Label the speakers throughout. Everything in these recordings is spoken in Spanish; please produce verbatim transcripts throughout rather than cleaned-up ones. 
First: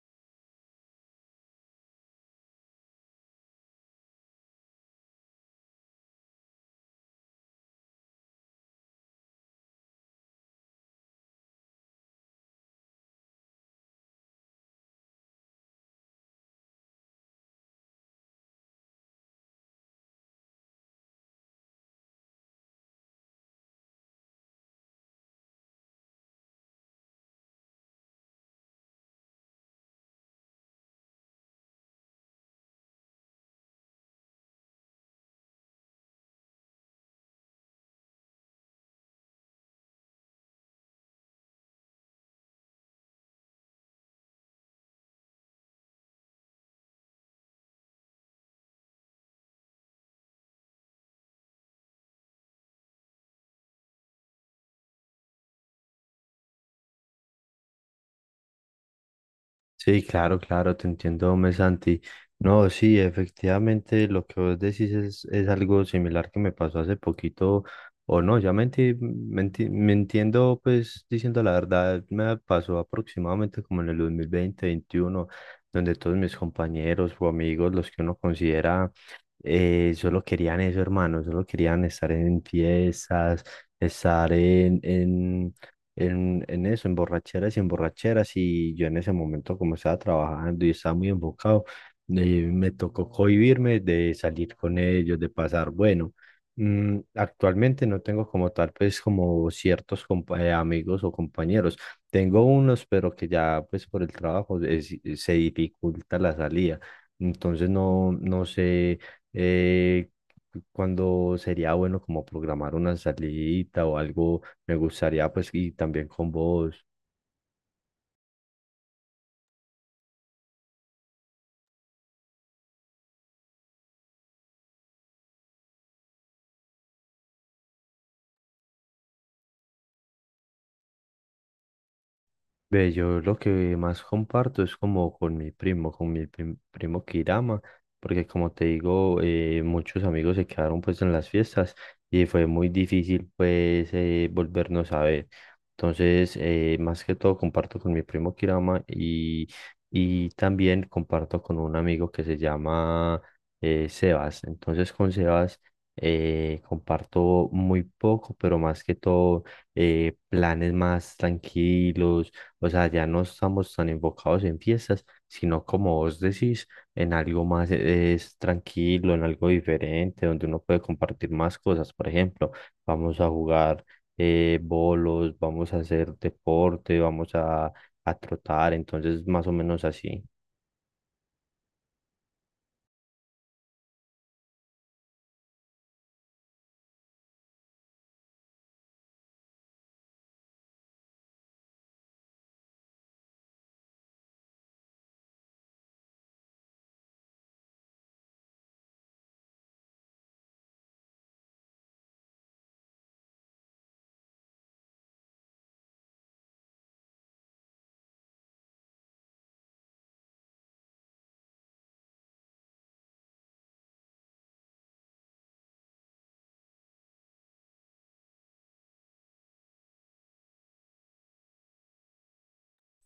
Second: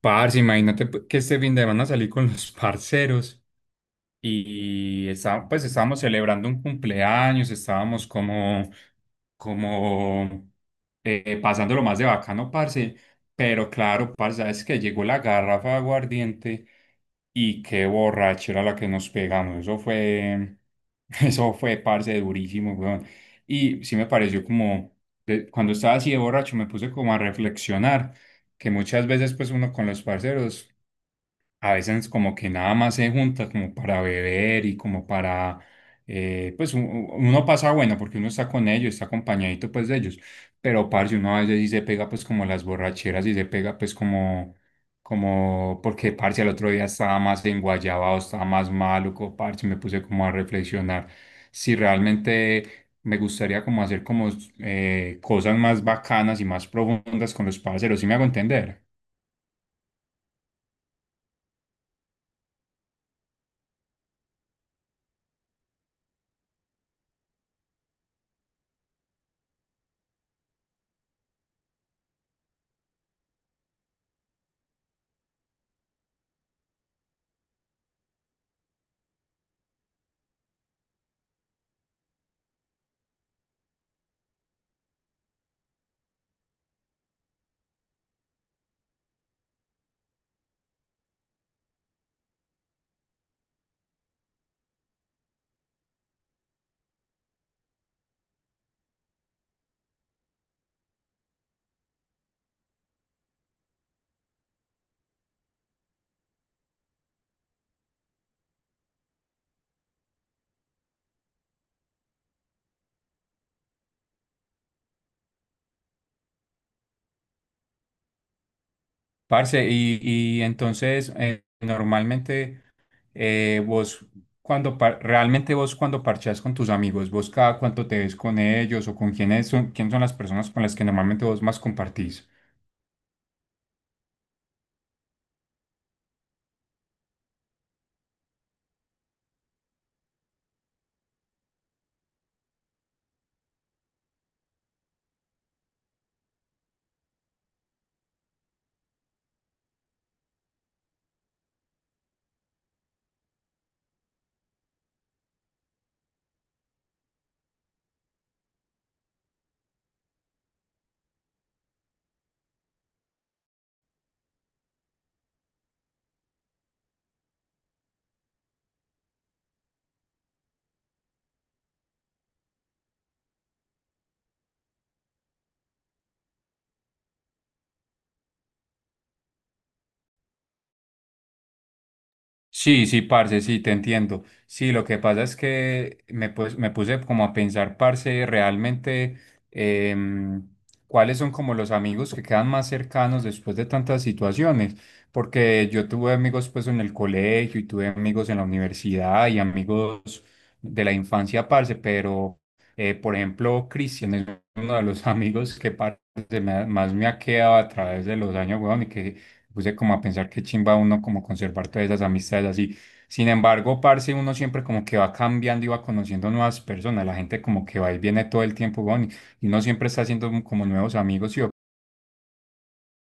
Speaker 1: Parce, imagínate pues, que este fin de semana salí con los parceros y está- pues estábamos celebrando un cumpleaños, estábamos como, como eh, pasándolo más de bacano, parce, pero claro, parce, sabes que llegó la garrafa de aguardiente y qué borrachera la que nos pegamos, eso fue, eso fue, parce, durísimo, weón. Y sí me pareció como, de- cuando estaba así de borracho me puse como a reflexionar que muchas veces pues uno con los parceros a veces como que nada más se junta como para beber y como para, eh, pues u- u- uno pasa bueno porque uno está con ellos, está acompañadito pues de ellos, pero parce, uno a veces sí se pega pues como las borracheras y se pega pues como, como, porque parce el otro día estaba más enguayabado, estaba más maluco, parce, me puse como a reflexionar si realmente... Me gustaría como hacer como eh, cosas más bacanas y más profundas con los parceros, ¿sí me hago entender?
Speaker 2: Sí, claro, claro, te entiendo, hombre, Santi. No, sí, efectivamente, lo que vos decís es, es algo similar que me pasó hace poquito. O no, ya me, enti- me enti- me entiendo, pues, diciendo la verdad, me pasó aproximadamente como en el dos mil veinte, veintiuno, donde todos mis compañeros o amigos, los que uno considera, eh, solo querían eso, hermano, solo querían estar en fiestas, estar en, en en, en eso, en borracheras y en borracheras, y yo en ese momento como estaba trabajando y estaba muy enfocado. Eh, me tocó cohibirme de salir con ellos, de pasar, bueno, mm, actualmente no tengo como tal, pues como ciertos compa- eh, amigos o compañeros, tengo unos, pero que ya pues por el trabajo es- se dificulta la salida, entonces no, no sé... Eh, Cuándo sería bueno como programar una salidita o algo me gustaría, pues, y también con vos.
Speaker 1: Parce, y, y entonces eh, normalmente eh, vos cuando par- realmente vos cuando parchás con tus amigos, vos cada cuánto te ves con ellos o con quiénes son, quién son las personas con las que normalmente vos más compartís.
Speaker 2: Ve, yo lo que más comparto es como con mi primo, con mi prim- primo Kirama, porque como te digo, eh, muchos amigos se quedaron pues en las fiestas y fue muy difícil pues eh, volvernos a ver. Entonces, eh, más que todo comparto con mi primo Kirama y, y también comparto con un amigo que se llama eh, Sebas. Entonces, con Sebas eh, comparto muy poco, pero más que todo eh, planes más tranquilos. O sea, ya no estamos tan enfocados en fiestas, sino como vos decís, en algo más eh, es tranquilo, en algo diferente, donde uno puede compartir más cosas. Por ejemplo, vamos a jugar eh, bolos, vamos a hacer deporte, vamos a, a trotar, entonces más o menos así.
Speaker 1: Sí, sí, parce, sí, te entiendo. Sí, lo que pasa es que me, pues, me puse como a pensar, parce, realmente em, cuáles son como los amigos que quedan más cercanos después de tantas situaciones. Porque yo tuve amigos pues en el colegio y tuve amigos en la universidad y amigos de la infancia, parce, pero eh, por ejemplo, Cristian es uno de los amigos que parce, me ha- más me ha quedado a través de los años, weón, y que puse como a pensar que chimba uno como conservar todas esas amistades así. Sin embargo, parce, uno siempre como que va cambiando y va conociendo nuevas personas. La gente como que va y viene todo el tiempo, weón, y y uno siempre está haciendo como nuevos amigos, ¿sí?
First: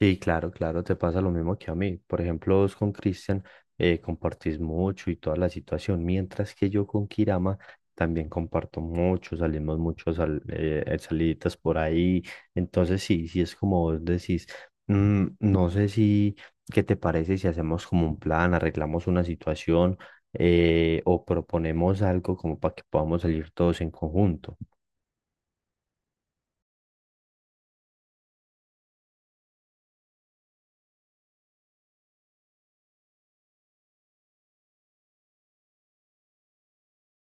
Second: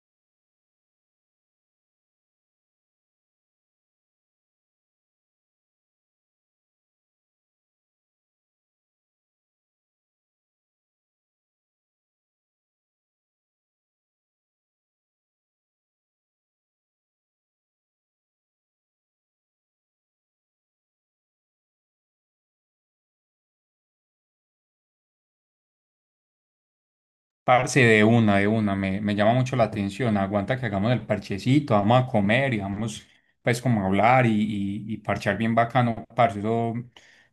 Speaker 2: Sí, claro, claro, te pasa lo mismo que a mí. Por ejemplo, vos con Cristian eh, compartís mucho y toda la situación, mientras que yo con Kirama también comparto mucho, salimos mucho sal- eh, eh, saliditas por ahí. Entonces, sí, sí es como vos decís, mm, no sé si, ¿qué te parece si hacemos como un plan, arreglamos una situación, eh, o proponemos algo como para que podamos salir todos en conjunto?
Speaker 1: Parce, de una, de una, me, me llama mucho la atención. Aguanta que hagamos el parchecito, vamos a comer y vamos, pues, como a hablar y, y- y parchar bien bacano, parce. Eso,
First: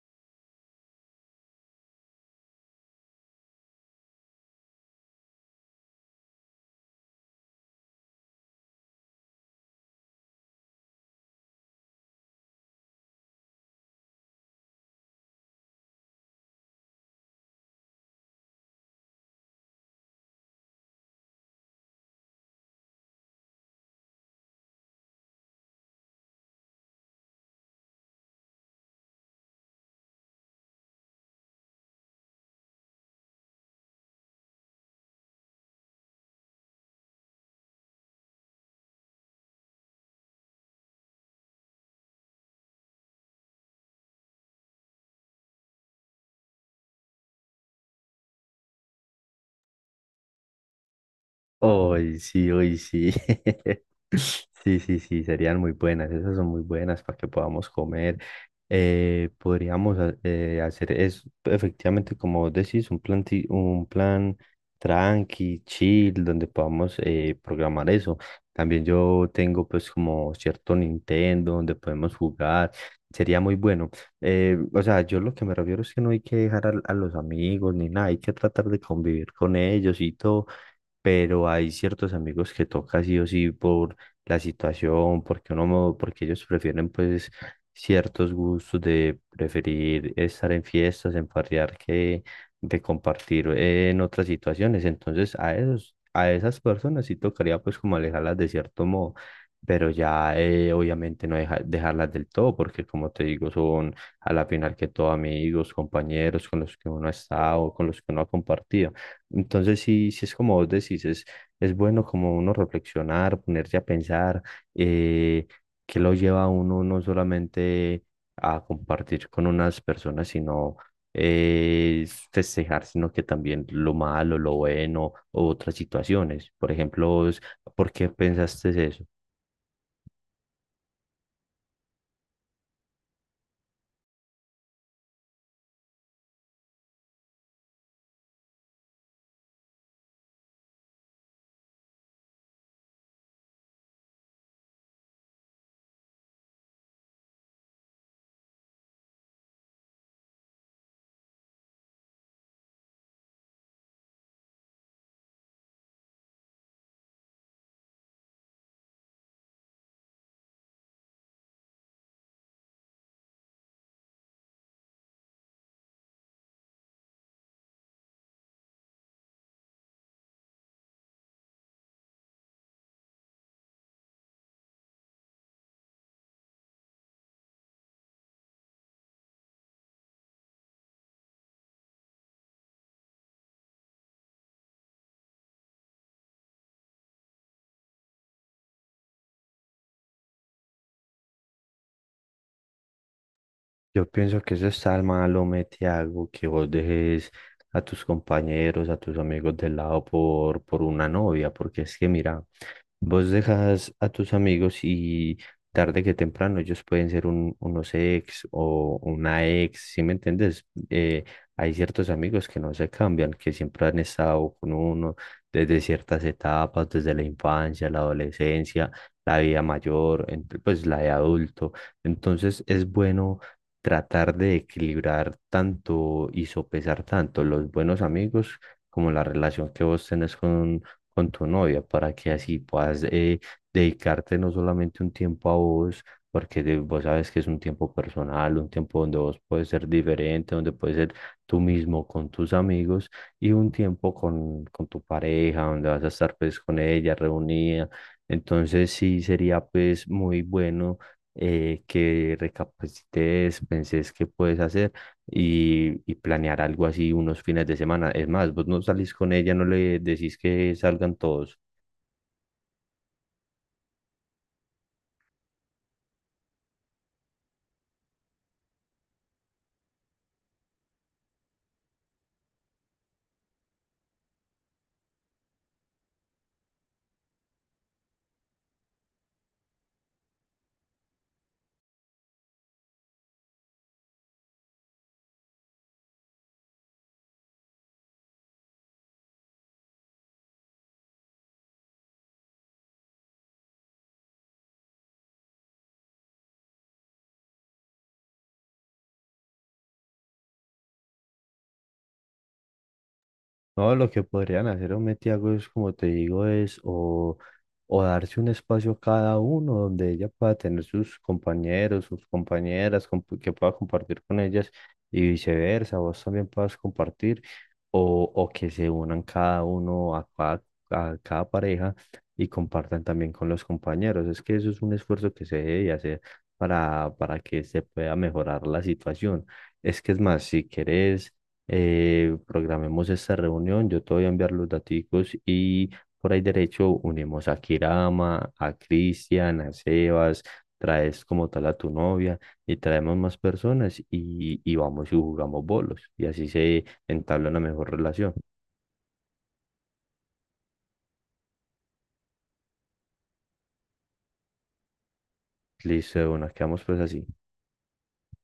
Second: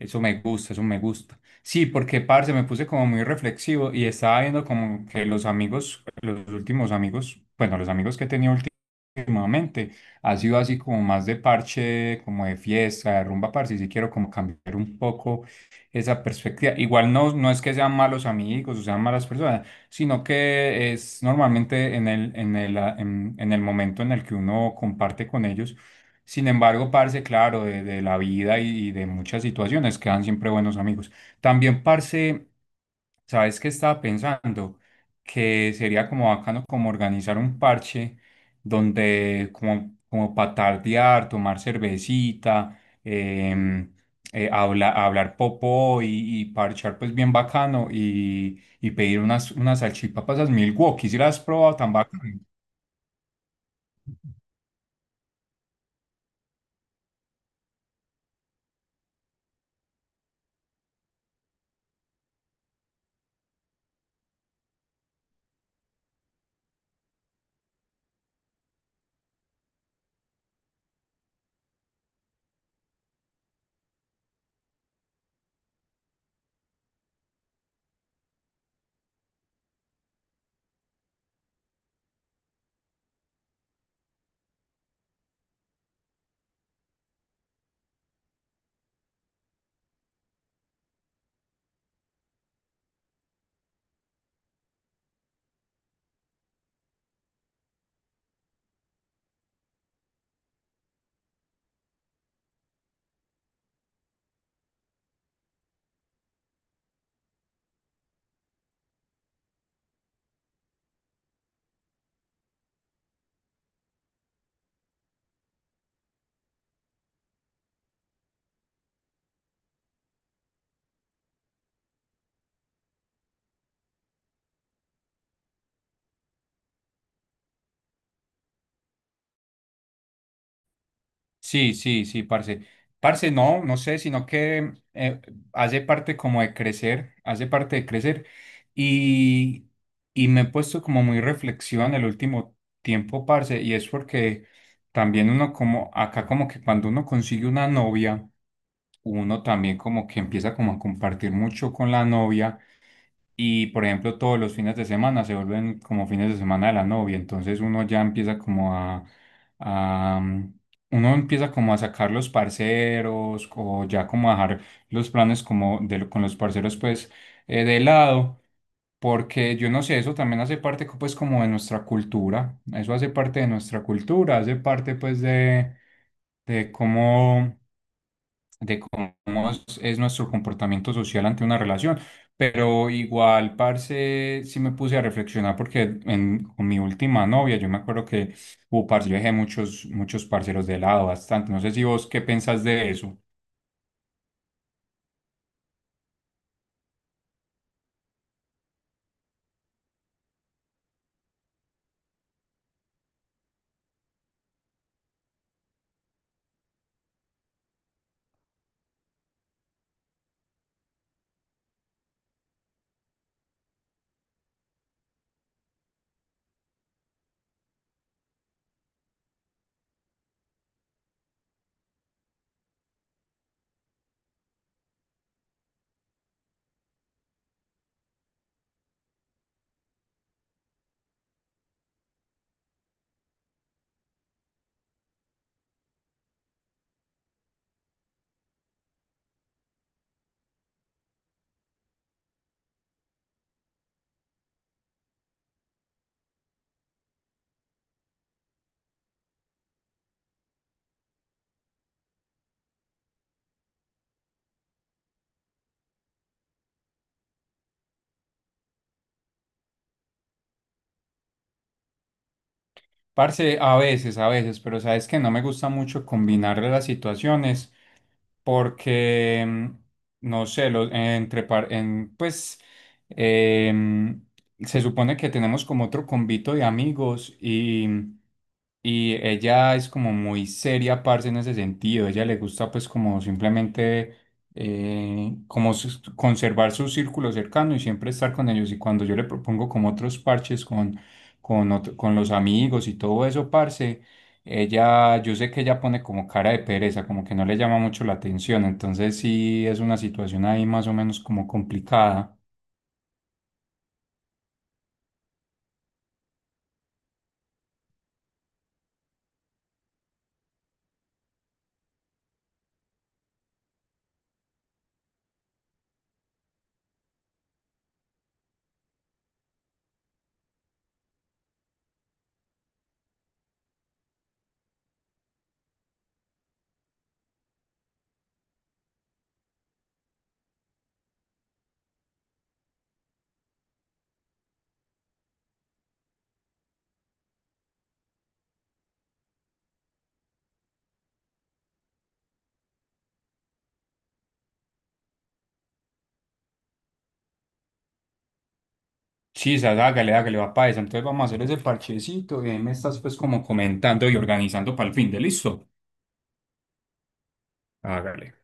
Speaker 1: eso me gusta, eso me gusta. Sí, porque, parce, me puse como muy reflexivo y estaba viendo como que los amigos, los últimos amigos, bueno, los amigos que he tenido últim- últimamente, ha sido así como más de parche, como de fiesta, de rumba, parce. Y sí quiero como cambiar un poco esa perspectiva. Igual no, no es que sean malos amigos o sean malas personas sino que es normalmente en el, en el, ah, en, en el momento en el que uno comparte con ellos. Sin embargo, parce, claro, de, de la vida y, y de muchas situaciones quedan siempre buenos amigos. También, parce, ¿sabes qué estaba pensando? Que sería como bacano como organizar un parche donde como, como patardear, tomar cervecita, em, eh, habla- hablar popó y, y parchar pues bien bacano y, y pedir unas, unas salchipapas al Milwaukee. ¿Si las has probado tan
Speaker 2: Hoy
Speaker 1: bacano?
Speaker 2: sí, hoy sí. Sí, sí, sí, serían muy buenas. Esas son muy buenas para que podamos comer. Eh, podríamos ha- eh, hacer es efectivamente, como vos decís, un plan, ti- un plan tranqui, chill, donde podamos eh, programar eso. También yo tengo pues como cierto Nintendo donde podemos jugar. Sería muy bueno. Eh, o sea, yo lo que me refiero es que no hay que dejar al- a los amigos ni nada, hay que tratar de convivir con ellos y todo, pero hay ciertos amigos que toca sí o sí por la situación, porque uno, mo- porque ellos prefieren pues ciertos gustos de preferir estar en fiestas, en farrear que de compartir en otras situaciones. Entonces a esos, a esas personas sí tocaría pues como alejarlas de cierto modo. Pero ya eh, obviamente no deja- dejarlas del todo, porque como te digo, son a la final que todo amigos, compañeros con los que uno ha estado, con los que uno ha compartido. Entonces, sí, sí es como vos decís, es, es bueno como uno reflexionar, ponerse a pensar, eh, que lo lleva a uno no solamente a compartir con unas personas, sino eh, festejar, sino que también lo malo, lo bueno, u otras situaciones. Por ejemplo, vos, ¿por qué pensaste eso?
Speaker 1: Sí, sí, sí, parce. Parce, no, no sé, sino que eh, hace parte como de crecer, hace parte de crecer y, y me he puesto como muy reflexión el último tiempo, parce, y es porque también uno como, acá como que cuando uno consigue una novia, uno también como que empieza como a compartir mucho con la novia y por ejemplo, todos los fines de semana se vuelven como fines de semana de la novia, entonces uno ya empieza como a, a, mm, uno empieza como a sacar los parceros o ya como a dejar los planes como de, lo- con los parceros pues eh, de lado, porque yo no sé, eso también hace parte co- pues como de nuestra cultura, eso hace parte de nuestra cultura, hace parte pues de, de cómo de cómo es, es nuestro comportamiento social ante una relación. Pero igual, parce, sí me puse a reflexionar porque en, con mi última novia, yo me acuerdo que, uh, parce, yo dejé muchos, muchos parceros de lado bastante. No sé si vos qué pensás de eso.
Speaker 2: Yo pienso que eso está al malo, Metiago, que vos dejes a tus compañeros, a tus amigos de lado por, por una novia, porque es que mira, vos dejas a tus amigos y tarde que temprano ellos pueden ser un, unos ex o una ex, ¿sí me entiendes? Eh, hay ciertos amigos que no se cambian, que siempre han estado con uno desde ciertas etapas, desde la infancia, la adolescencia, la vida mayor, ent- pues la de adulto. Entonces es bueno tratar de equilibrar tanto y sopesar tanto los buenos amigos como la relación que vos tenés con, con tu novia, para que así puedas eh, dedicarte no solamente un tiempo a vos, porque de- vos sabes que es un tiempo personal, un tiempo donde vos puedes ser diferente, donde puedes ser tú mismo con tus amigos y un tiempo con, con tu pareja, donde vas a estar pues con ella reunida. Entonces sí sería pues muy bueno, eh, que recapacites, penses qué puedes hacer y, y planear algo así unos fines de semana. Es más, vos no salís con ella, no le decís que salgan todos.
Speaker 1: Parce, a veces, a veces, pero sabes que no me gusta mucho combinar las situaciones porque, mm, no sé, lo- entre par- en, pues em, se supone que tenemos como otro convito de amigos y, mm, y ella es como muy seria, parce, en ese sentido. Ella le gusta pues como simplemente eh, como sus- conservar su círculo cercano y siempre estar con ellos. Y cuando yo le propongo como otros parches con, con, otro- con los amigos y todo eso, parce. Ella, yo sé que ella pone como cara de pereza, como que no le llama mucho la atención, entonces sí es una situación ahí más o menos como complicada.
Speaker 2: No, lo que podrían hacer o Metiago es, como te digo, es o, o darse un espacio cada uno donde ella pueda tener sus compañeros, sus compañeras, comp- que pueda compartir con ellas y viceversa, vos también puedas compartir, o, o que se unan cada uno a cada, a cada pareja y compartan también con los compañeros. Es que eso es un esfuerzo que se debe hacer para, para que se pueda mejorar la situación. Es que es más, si quieres eh, programemos esta reunión, yo te voy a enviar los daticos y por ahí derecho unimos a Kirama, a Cristian, a Sebas, traes como tal a tu novia y traemos más personas y, y vamos y jugamos bolos y así se entabla una mejor relación.
Speaker 1: Sí Chisas, hágale, hágale, va para esa. Entonces vamos a hacer ese parchecito y ahí me estás pues como comentando y organizando para el fin de listo.
Speaker 2: Listo, de una, quedamos pues así.
Speaker 1: Hágale.